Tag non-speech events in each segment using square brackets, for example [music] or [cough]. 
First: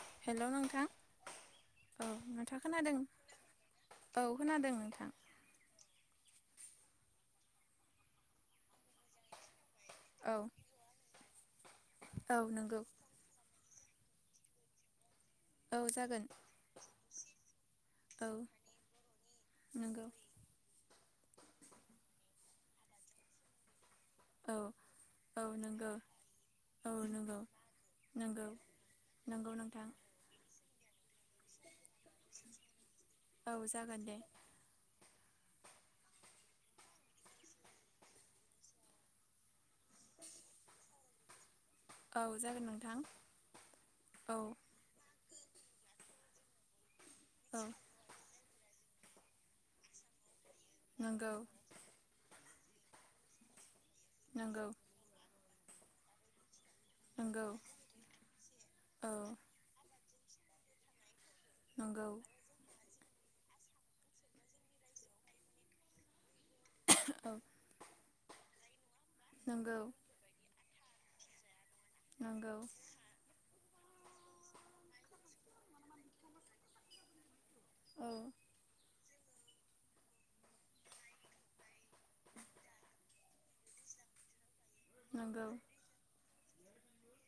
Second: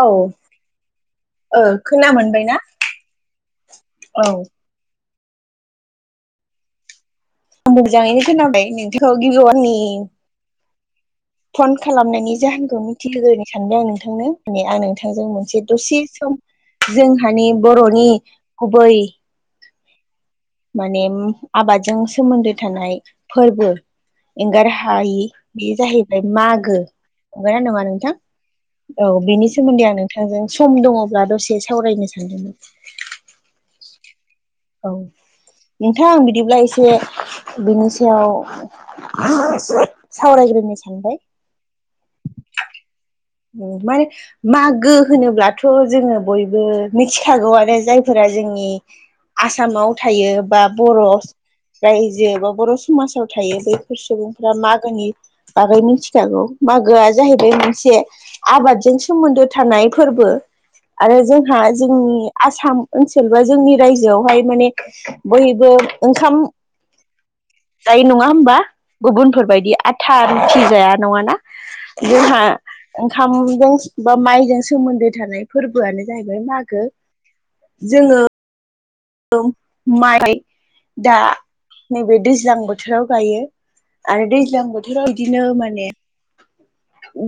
औ हेल' नोंथां ओ औ खोना मोनबाय ना? नोंथाङा खोनादों औ खोनादों नोंथां। मोजाङैनो खोनाबाय नोंथांखौ गिबिआवनि औ फन खालामनायनि औ जाहोनखौ नंगौ मिथिहोग्रोनो सानदों आं नोंथांनो माने आं नोंथांजों मोनसे औ दसे जागोन सम जोंहानि बर'नि गुबै नोंगौ। माने आबादजों सोमोन्दो थानाय फोरबो औ एंगार हायि औ बेयो नंगौ जाहैबाय मागो औ नंगौ नंगौना नङा नोंथां? नंगौ औ बिनि नंगौ सोमोन्दै नोंथां आं नोंथांजों सम दङब्ला दसे सावरायनो सानदोंमोन। औ जागोन दे। औ नोंथां बिदिब्ला एसे बिनि सायाव सावरायग्रोनो सानबाय औ जागोन नोंथां। माने औ मागो होनोब्लाथ' जोङो बयबो मिथिखागौ औ आरो जाय। फोरा जोंनि आसामाव थायो बा बर' नंगौ रायजो बा बर' समाजाव थायो बैफोर सुबुंफ्रा नंगौ मागोनि बागै मिथिखागौ। मागोआ जाहैबाय नंगौ मोनसे आबादजों औ सोमोन्दो थानाय फोरबो। आरो जोंहा नंगौ जोंनि आसाम ओनसोल बा जोंनि रायजोआवहाय माने बयबो ओंखाम औ दायो नङा होमबा गुबुनफोर नंगौ बायदि आथा रुथि जाया नङाना। जोंहा नंगौ ओंखामजों बा माइजों सोमोन्दो थानाय फोरबोआनो जाहैबाय मागो औ जोङो माइ दा नैबे दैज्लां बोथोराव गायो आरो दैज्लां बोथोर बोथोराव इदिनो नंगौ माने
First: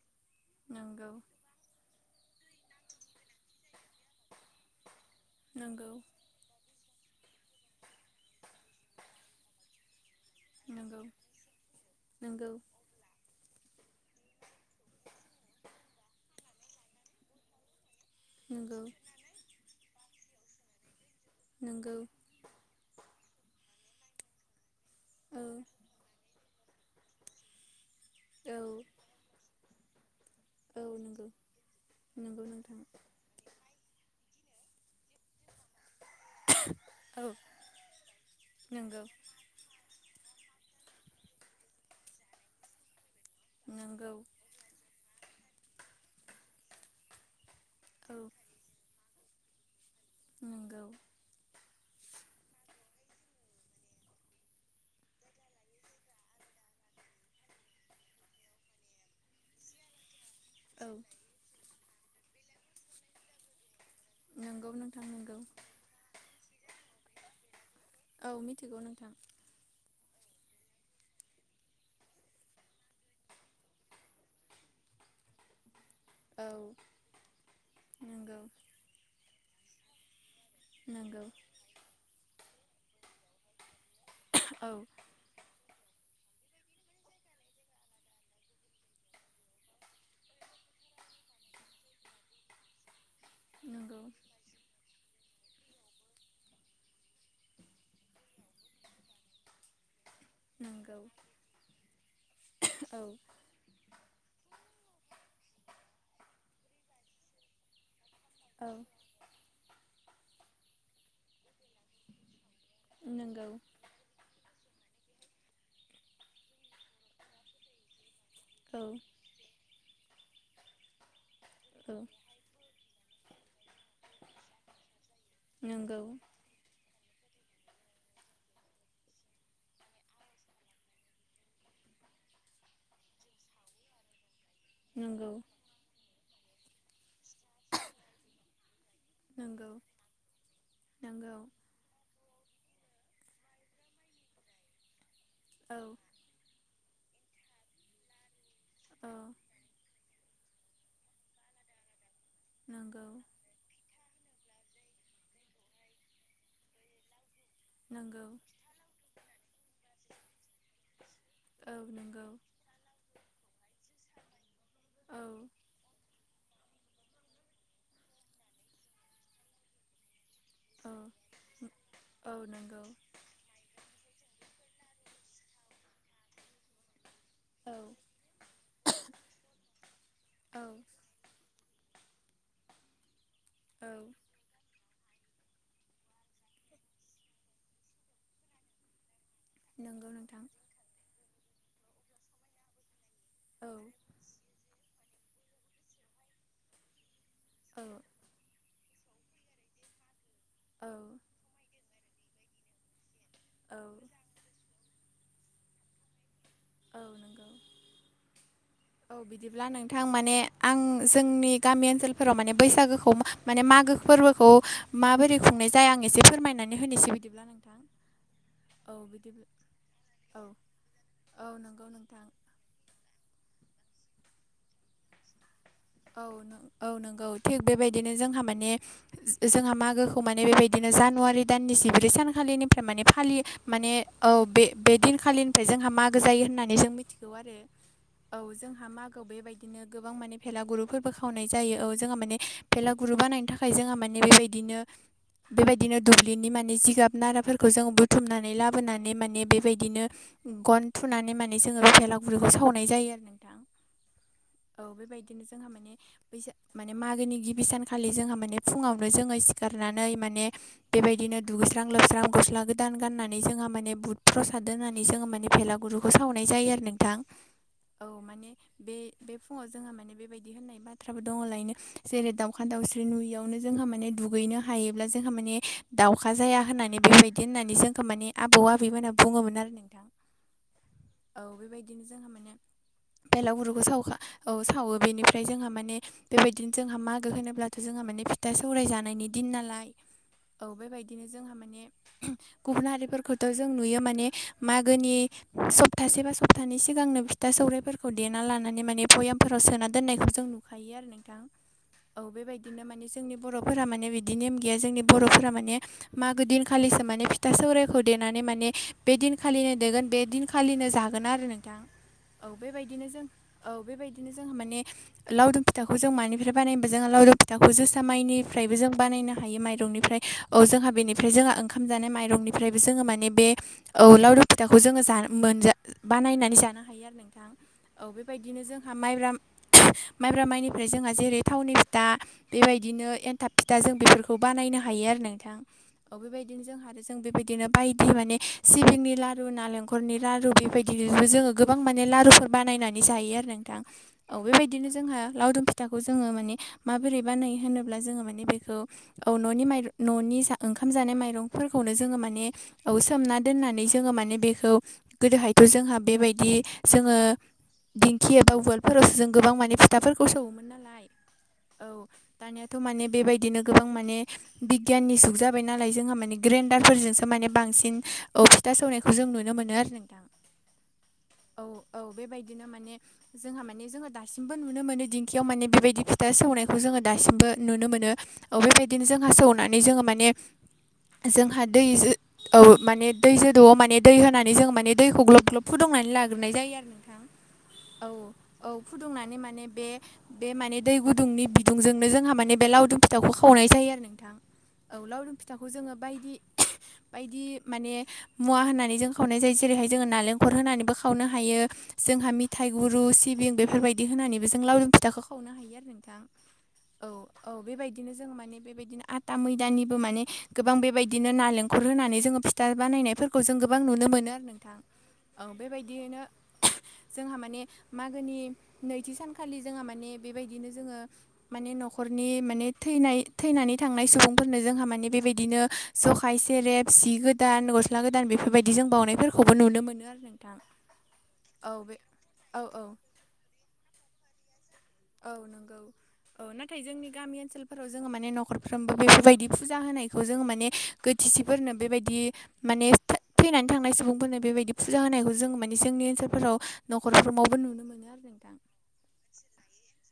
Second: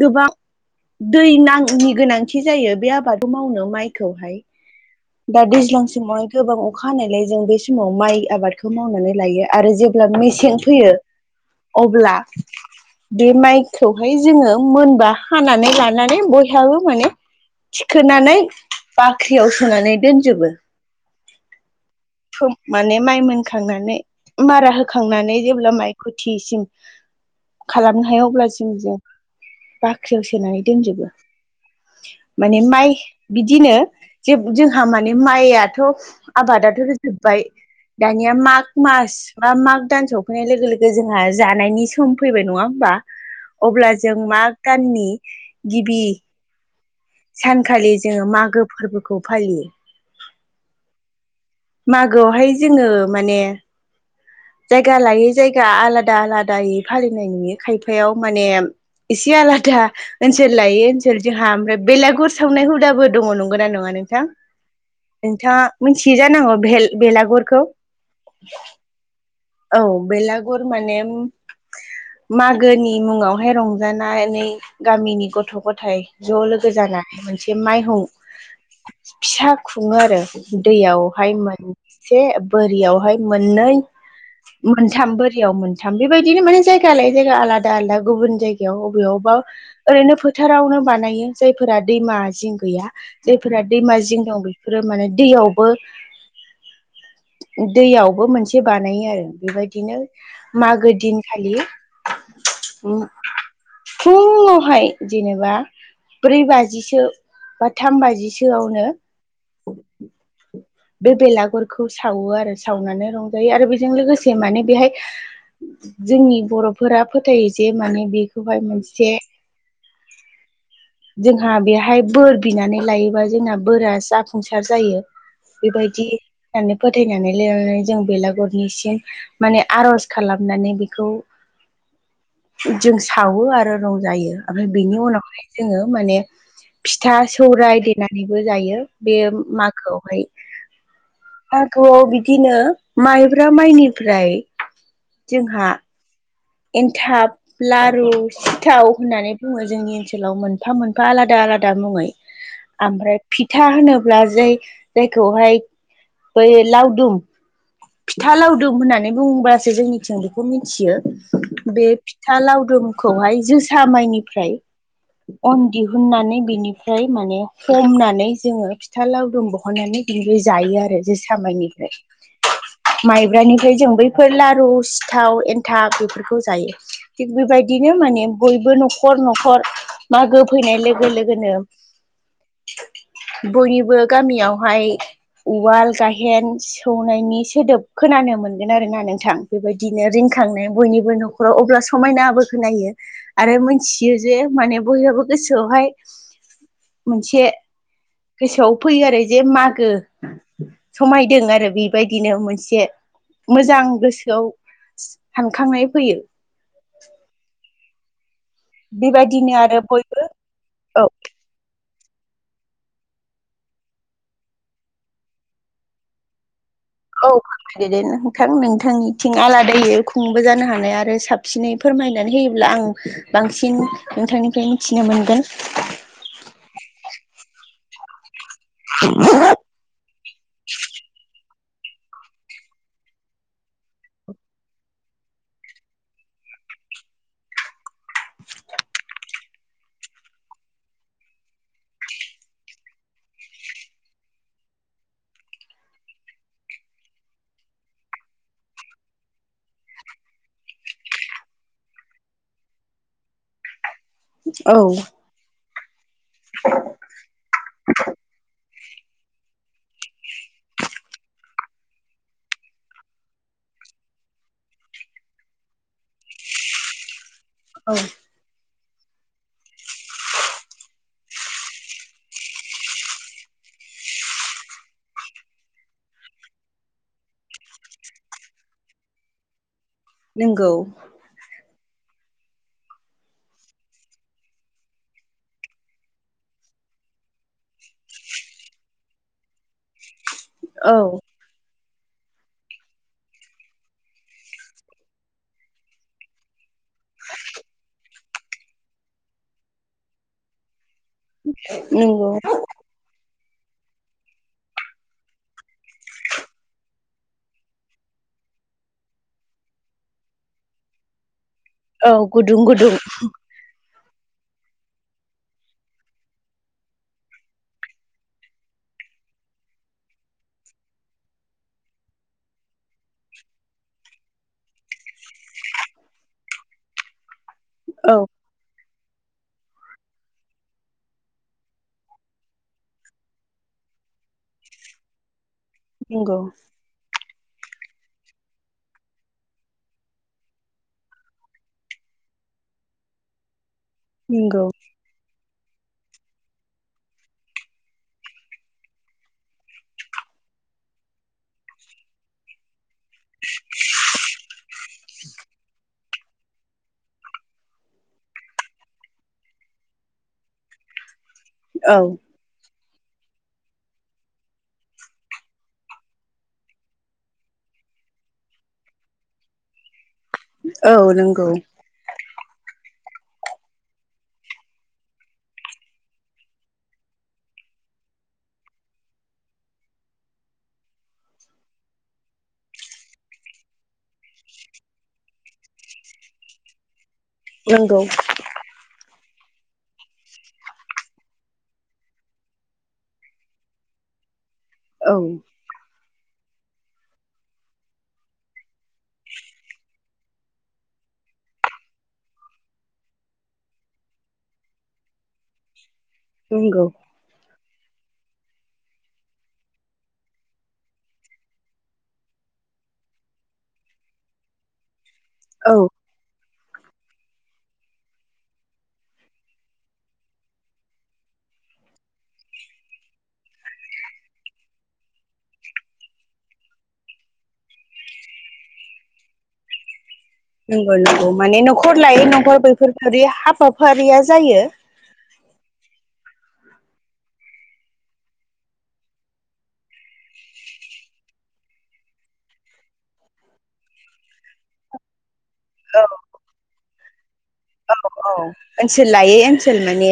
गोबां नंगौ दै नाङिनि गोनांथि जायो बे आबादखौ मावनो माइखौहाय दा नंगौ दैज्लां समावहाय गोबां अखा हानायलाय जों बे समाव माइ आबादखौ मावनानै लायो आरो जेब्ला मे सें फैयो अब्ला नंगौ बे माइखौहाय जोङो मोनबा हानानै लानानै बयहाबो माने थिखोनानै नंगौ बाख्रियाव सोनानै दोनजोबो। नोंगौ। सम माने माइ मोनखांनानै मारा होखांनानै औ जेब्ला माइ खथिसिम खालामनो हाया अब्ला औ जों ज बाख्रियाव सोनानै औ दोनजोबो नंगौ नंगौ माने नोंथां मा‌इ बिदिनो जों माने‌ माइ थ'' आबादाथ' औ रोजोबबाय दानिया माग नंगौ मास बा माग दान सफैनाय लोगो लोगो जोंहा जानायनि सम फैबाय नङा होमबा अब्ला नोंगौ जों मा गाननि गिबि सानखालि औ जोङो मागो फोरबोखौ फालियो नोंगौ मागोआवहाय जोङो माने जायगा लायै जायगा आलादा आलादायै फालिनायनि खायफायाव माने इसे आलादा ओनसोल लायो औ ओनसोल जोंहा ओमफ्राय बेलागुर सावनाय हुदाबो दङ नंगौ ना नङा नों नोंथां नोंगौ नोंथां नोंगौ नोंथाङा मिथियै जानांगौ बेलागुरखौ औ मिथिगौ नोंथां औ बेलागुर माने मागोनि मुङावहाय रंजाना एै गामिनि गथ' गथाइ ज' औ लोगो जानाया मोनसे माइखौ नोंगौ फिसा खुङो आरो नोंगौ दैयावहाय मोनसे बोरियावहाय मोननै औ मोनथाम बोरियाव मोन थम बेबायदिनो माने जायगा आायै जायगा आलादा आलादा गुबुन जायगायाव बबेयावबा ओरैनो फोथारावनो बानायो जायफोरा दैमा जिं गैया जायफोरा दैमा नोंगौ जिं दं बे बेफोरो माने दैयावबो दैयावबो मोनसे बानायो आरो बेबायदिनो मागो नोंगौ दिनखालि औ फुंङावहाय जेनेबा ब्रै बाजिसो बा थाम बाजिसो औ नो बे बेलागुरखौ सावो आरो सावनानै नोंगौ रंजायो आरो बेजों लोगोसे माने बेहाय जोंनि बर' फोर फोथायो जे माने बेखौहाय औ मोनसे जोंहा औ बेहाय बोर बिनानै लायोबा जोंना बोरा जाफुंसार जायो नोंगौ बेबायदि होननानै फोथायनानै लिरनानै जों बेलागुरनिसिम माने आर'ज खालामनानै बेखौ जों सावो आरो रं जायो ओमफ्राय बिनि नोंगौ उनावहाय जोङो माने फिथा सौराय देनानैबो जायो बे नोंगौ मायखौ हाय नोंगौ मागोआव बिदिनो माइब्रा माइनिफ्राय जोंहा औ एन्थाब लारु सिथाव औ होननानै बुंङो जोंनि ओनसोलाव मोन मोनफा मोनफा आलादा आलादा मुंङै नोंगौ ओमफ्राय फि फिथा होनोब्ला जै जायखौहाय बै लावदुम नोंगौ खिथा लावदोम होन्नानै बुंब्लाासो जोंनिथिंबो बे खौ मिथियो औ बे नोंगौ फिथा लावदुमखौहाय जोसा माइनिफ्राय औ अन दिहुननानै बिनिफ्राय माने हमनानै जोंङो फिथा लावदुम बहननानै बिमफ्राय जायो औ आरो जोसा मायनिफ्राय औ नंगौ माइब्रानिफ्राय जों बैफोर लारु सिथाव एन्थाब बेफोरखौ जायो थिग औ बेबायदिनो माने बयबो न'खर न'खर मागो औ फैनाय लोगो लोगोनो [inaudible] औ बयनिबो गामियावहाय उवाल गायेन सो सौनायनि सोदोब खोनानो मोनगोन आरोना नोंथां नोंगौ नोंथां बयनिबो न'खराव अब्ला समायनााबो खोनो आरो औ मिथियो जे माने बयहाबो गोसोआवहाय मोनसे औ गोसोआव फैयो आरो जे मागो औ समायदों आरो बे बेबायदिनो मोनसे मोजां औ गोसोआव सानखांनाय फैयो औ नंगौ औ बेबायदिनो बिदिब्ला आरो नोंथां बयबो माने आं औ जोंनि गामि ओनसोलफोराव माने बैसागोखौ माने मागो फोरबोखौ माबोरै खुंनाय जाया आं एसे फोरमायनानै होनोसै औ बिदिब्ला नोंथां फोरायदो दे नोंथां औ नोंथांनिथिं बिदिब्ला आलादायै औ खुंबो जानो हानाय आरो साब औ साबसिनै नंगौ नोंथां फोरमायनानै होयोब्ला आं बांसिन नोंथांनिफ्राय मिथिनो मोनगोन। औ नं औ नंगौ थिग बेबायदिनो जोंहा माने जोंहा मागो खौ माने बेबायदिनो जानुवारि दाननि जिब्रै सानखालिनिफ्राय माने फालियो माने औ बे बे दिनखालिनिफ्राय जोंहा मागो जायो होननानै जों मिथिगौ आरो। औ जोंहा मागोआव बेबायदिनो गोबां माने माने भेला गुरुफोरबो खावनाय जायो औ जोंहा माने भेला गुरु बानायनो थाखाय जोंहा माने बेबायदिनो बेबायदिनो दुब्लिनि माने जिगाब नाराफोरखौ जों बुथुमनानै लाबोनानै माने बेबायदिनो गन थुनानै माने जोंङो बेफेलागुरिखौ सावनाय जायो आरो नोंथां औ बेबायदिनो जोंहा माने बैसाग माने मागोनि गिबि सानखालि जोंहा माने फुङांवनो जोंङो सिखारनानै माने बेबायदिनो दुगैस्रां लोबस्रां गस्ला गोदान गाननानै जोंहा माने बुद प्रसाद होननानै जोंङो माने फेलागुरुखौ खौ सावनाय जायो आरो नोंथां औ माने बे बे फुंङाव जोंहा माने बेबायदि बिदि होननाय बाथ्राबो दंङो लायनो। जेरै दाउखा दाउस्रि नुयियावनो जोंहा माने दुगैनो हायोब्ला जोंहा माने दाउखा जाया होननानै बेबायदि होननानै जोंखौ मानि आबौ आबैमोनहा बुङोमोन आरो नोंथां। नोंंगौ। औ बेबायदिनो जोंहा माने बेलागुरुखौ साव अखा औ सावो बेनिफ्राय जोंहा माने बेबायदिनो जोंहा मागो होनोब्लाथ' जोंहा माने फिथा सौराय जानायनि दिन नालाय औ बेबायदिनो जोंहा माने गुबुन हारिफोरखौथ' जों नुयो माने मागोनि सप्तासे बा सप्तानि सिगांनो फिथा सौराइफोरखौ देना लानानै माने भयामाव सोना दोननायखौ जों नुखायो आरो नोंथां औ नंगौ बेबायदि बिदिनो माने जोंनि बर'फोरा माने बिदि नेम गैया जोंनि बर'फोरा माने मागो दिनखालिसो माने फिथा सौराइखौ देनानै माने बे दिनखालिनो देगोन बे दिनखा फालिनो जागोन आरो नोंथां औ गुदुं गुदुं बेबायदिनो जों औ बेबायदिनो जोंहा माने लावदुम फिथाखौ जों मानिफ्राय बानायनोबा जोंङो लावदुम फिथाखौ जोसा माइनिफ्रायबो जों बानायनो हायो माइरंनिफ्राय औ जोंहा बेनिफ्राय जोंहा ओंखाम जानाय माइरंनिफ्रायबो जोङो माने बे औ लावरु फिथाखौ जोङो जा मोनजा बानायनानै जानो हायो आरो नोंथां औ बे बिदिनो जोंहा माइब्रा माइब्रा माइनिफ्राय जोंहा जेरै थावननि फिथा बेबायदिनो एन्थाब फिथा जों बेफोरखौ बानायनो हायो आरो नोंथां औ नंगौ बेबायदिनो जोंहा जों बेबायदिनो बायदि माने सिबिंनि लारु नालेंखनि लारु बेबायदि जोङो गो गोबां माने लारुफोर बानायनानै जायो आरो नोंथां औ नंगौ बेबायदिनो जोंहा लावदुम फि फिथाखौ जोङो माने माबोरै बानायो होनोब्ला जोङो माने बेखौ औ न'नि माइ न'नि ओंखाम जानाय माइरंफोरखौनो जोङो माने औ सोमना दोननानै जोङो माने बेखौ गोदोहायथ' जोंहा बेबायदि जोङो दिंखि एबा उवालफोरावसो जों गोबां माने फिथाफोरखौ सौवोमोन नालाय औ दानियाथ' माने बेबायदिनो गोबां माने बिगियाननि जुग जाबाय नालाय जोंहा माने ग्रेन्डारफोरजोंसो माने बांसिन फिथा सौनायखौ जों नुनो मोनो आरो नोंथां। औ नंगौ। औ औ बेबायदिनो माने जोंहा माने जोङो दा दासिमबो नुनो मोनो दिंखियाव माने बेबायदि फिथा सौनायखौ जोङो दासिमबो नुनो मोनो। औ बेबायदिनो जोंहा सौनानै जोङो माने जोंहा दैजो औ माने दै जोदौआव माने दै होनानै जोङो माने दैखौ ग्लब ग्लब फुदुंनानै लाग्रोनाय जायो आरो। नोंथां नंगौ औ औ फुदुंनानै माने बे बे माने दै गुदुंनि बि गुदुंजोंनो जोंहा माने बे लावदुम फिथाखौ खावनाय जायो आरो नोंथां औ लावउदुम फिथाखौ खौ जोङो बायदि बायदि माने मुवा होनानै जों खावनाय जायो जेरैहाय जोङो नालेंखर होनानैबो खावनो हायो जोंहा मिथाइ गुरु सिबिं बेफोरबायदि होनानैबो जों लावरुम फिथाखौ खावनो हायो आरो नोंथां नोंंगौ औ औ बेबायदिनो जों माने बेबायदिनो आथा मैदानिबो माने गोबां बेबायदिनो नालेंखर होनानै जोङो फिथा बानायनायफोरखौ खौ जों गोबां नुनो मोनो आरो नोंथां औ बेबायदियैनो जोंहा माने मागोनि नैथि सानखालि जोंहा माने बेबायदिनो जोङो माने न'खरनि माने थैनाय थैनानै थांनाय सुबुंफोरनो जोंहा माने बेबायदिनो जखाय सेरेब सि गोदान गस्ला गोदान बेफोरबायदि जों बावनायफोरखौबो नुनो मोनो आरो नोंथां नंगौ नंगौ माने औ बे न'खर लायै औ न'खर बेैफोर हाबाफारिया जायो औ नंगौ औ नाथाय जोंनि गामि ओनसोलाव आलफोराव जोङो माने नखरफ्रोमबो बेफोरबायदि फुजा होनायखौ जोङो माने गोथिसिफोरनो बेबायदि माने थैनानै थांनाय सुबुंफोरनो बेबायदि फुजा होनायखौ जोंङो माने मानि औ जोंनि ओनसोलफोराव नखरफोरावबो नुनो औ मोनो आरो औ नोंथां ओनसोल लायै ओनसोल माने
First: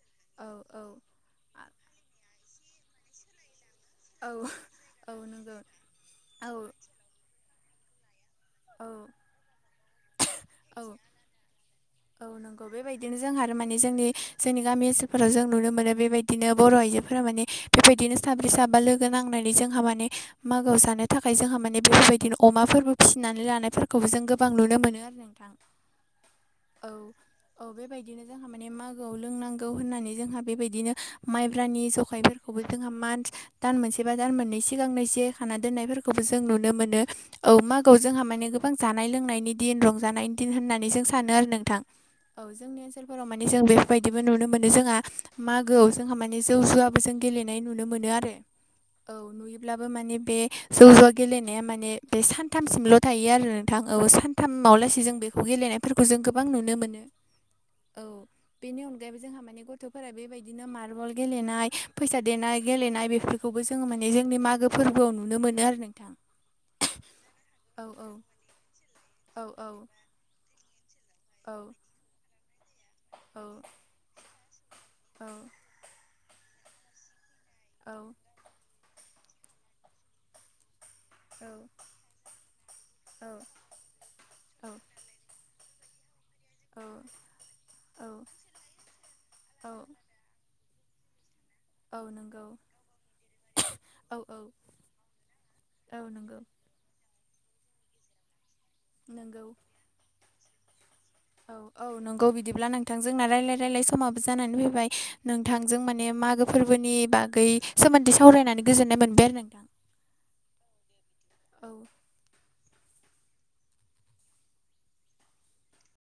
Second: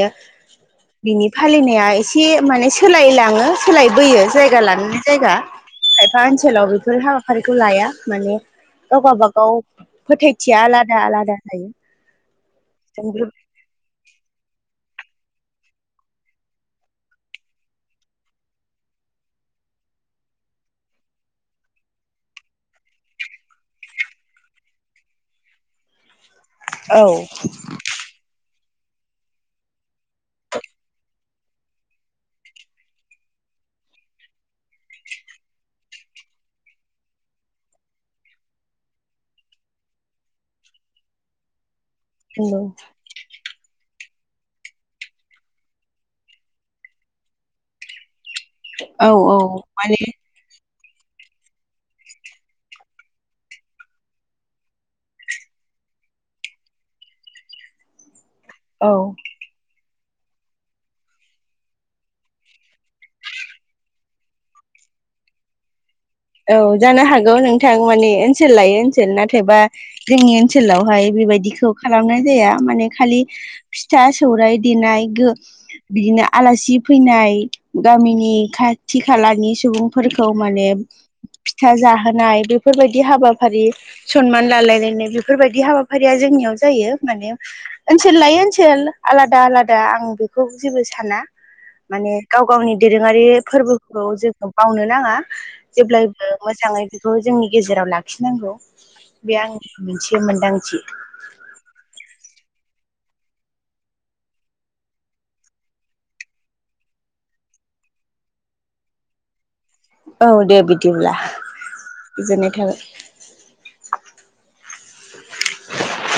औ औ बिनि फालिनाया एसे माने सोलायलाङो सोलायबोयो औ जायगा लानानै औ जायगा नंगौ खायफा ओनसोलाव औ बेफोर हाबा फोरखौ लाया माने औ गाव गाबागाव फोथायथिया औ आलादा आलादा जायो औ नंगौ बेबायदिनो जोंहा माने जोंनि जोंनि गामि ओनसोलफोराव जों नुनो मोनो बेबायदिनो बर' आइजोफोरा माने बेबायदिनो साब्रै साबा लोगो नांनानै जोंहा माने मागोआव जानो थाखाय जोंहा माने बेफोरबायदिनो अमाफोरबो फिसिनानै लानायफोरखौबो जों गोबां नुनो मोनो आरो नोंथां औ औ बेबायदिनो जोंहा माने मागोआव लोंनांगौ होननानै जोंहा बेबायदिनो माइब्रानि जखायफोरखौबो जोंहा मान दान मोनसे बा दान मोननै सिगांनो जियायखाना दोननायफोरखौबो जों नुनो मोनो औ मागोआव जोंहा माने गोबां जानाय लोंनायनि दिन रंजानायनि दिन होननानै जों सानो आरो नों औ जोंनि ओनसोल उनाव माने जों बेफोरबायदिबो नुनो मोनो जोंहा मागोआव जोंहा माने जौ जुवाबो जों गेलेनाय नुनो मोनो आरो औ नुयोब्लाबो माने बे जौ ज'वा गेलेनाया माने बे सानथामसिमल' थायो आरो नोंथां औ सानथामावलासे जों बेखौ गेलेनाय फोरखौ जों गोबां नुनो मोनो औ बेनि औ अनगायैबो जोंहा माने गथ'फोरा बेबायदिनो मार्बल गेलेनाय फैसा देनाय गेलेनाय बेफोरखौबो जोनि माने जोंनि मागो फोरबोआव नुनो मोनो आरो नोंथां औ जानो हागौ नोंथां औ औ माने ओनसोल लायो ओनसोल औ नाथायबा औ जोंनि ओनसोलावहाय औ बेबायदिखौ खालामनाय जाया माने खालि औ फिथा फिथसा सौराय देनाय औ बिदिनो आलासि फैनाय औ गामिनि खा खाथि खालानि सुबुंफोरखौ माने फिथा जाहोनाय बेफोरबायदि हाबाफारि सनमान लालायलायनाय बे बेफोरबायदि हाबाफारिया जोंनियाव जायो मान औ ओनसोल लायो ओनसोल आलादा औ आलादा आं बे बेखौ जेबो साना औ माने गाव नंगौ गावनि दोरोङारि फोरबोखौ औ औ जोंङो बावनो नाङा औ जेब्लायबो नंगौ मोजाङै बेखौ जोंनि गेजेराव लाखिनांगौ बे नंगौ आंनि मोनसे मोनदांथि औ औ नंगौ बिदिब्ला नोंथांजोंना रायाय रायल समाबो जानानै फैबाय नोंथांजों माने मागो फोरबोनि बागै सोमोन्दै सावरायनानै गोजोननाय मोनबाय आरो नोंथां औ दे बिदिब्ला औ गोजोननाय थाबाय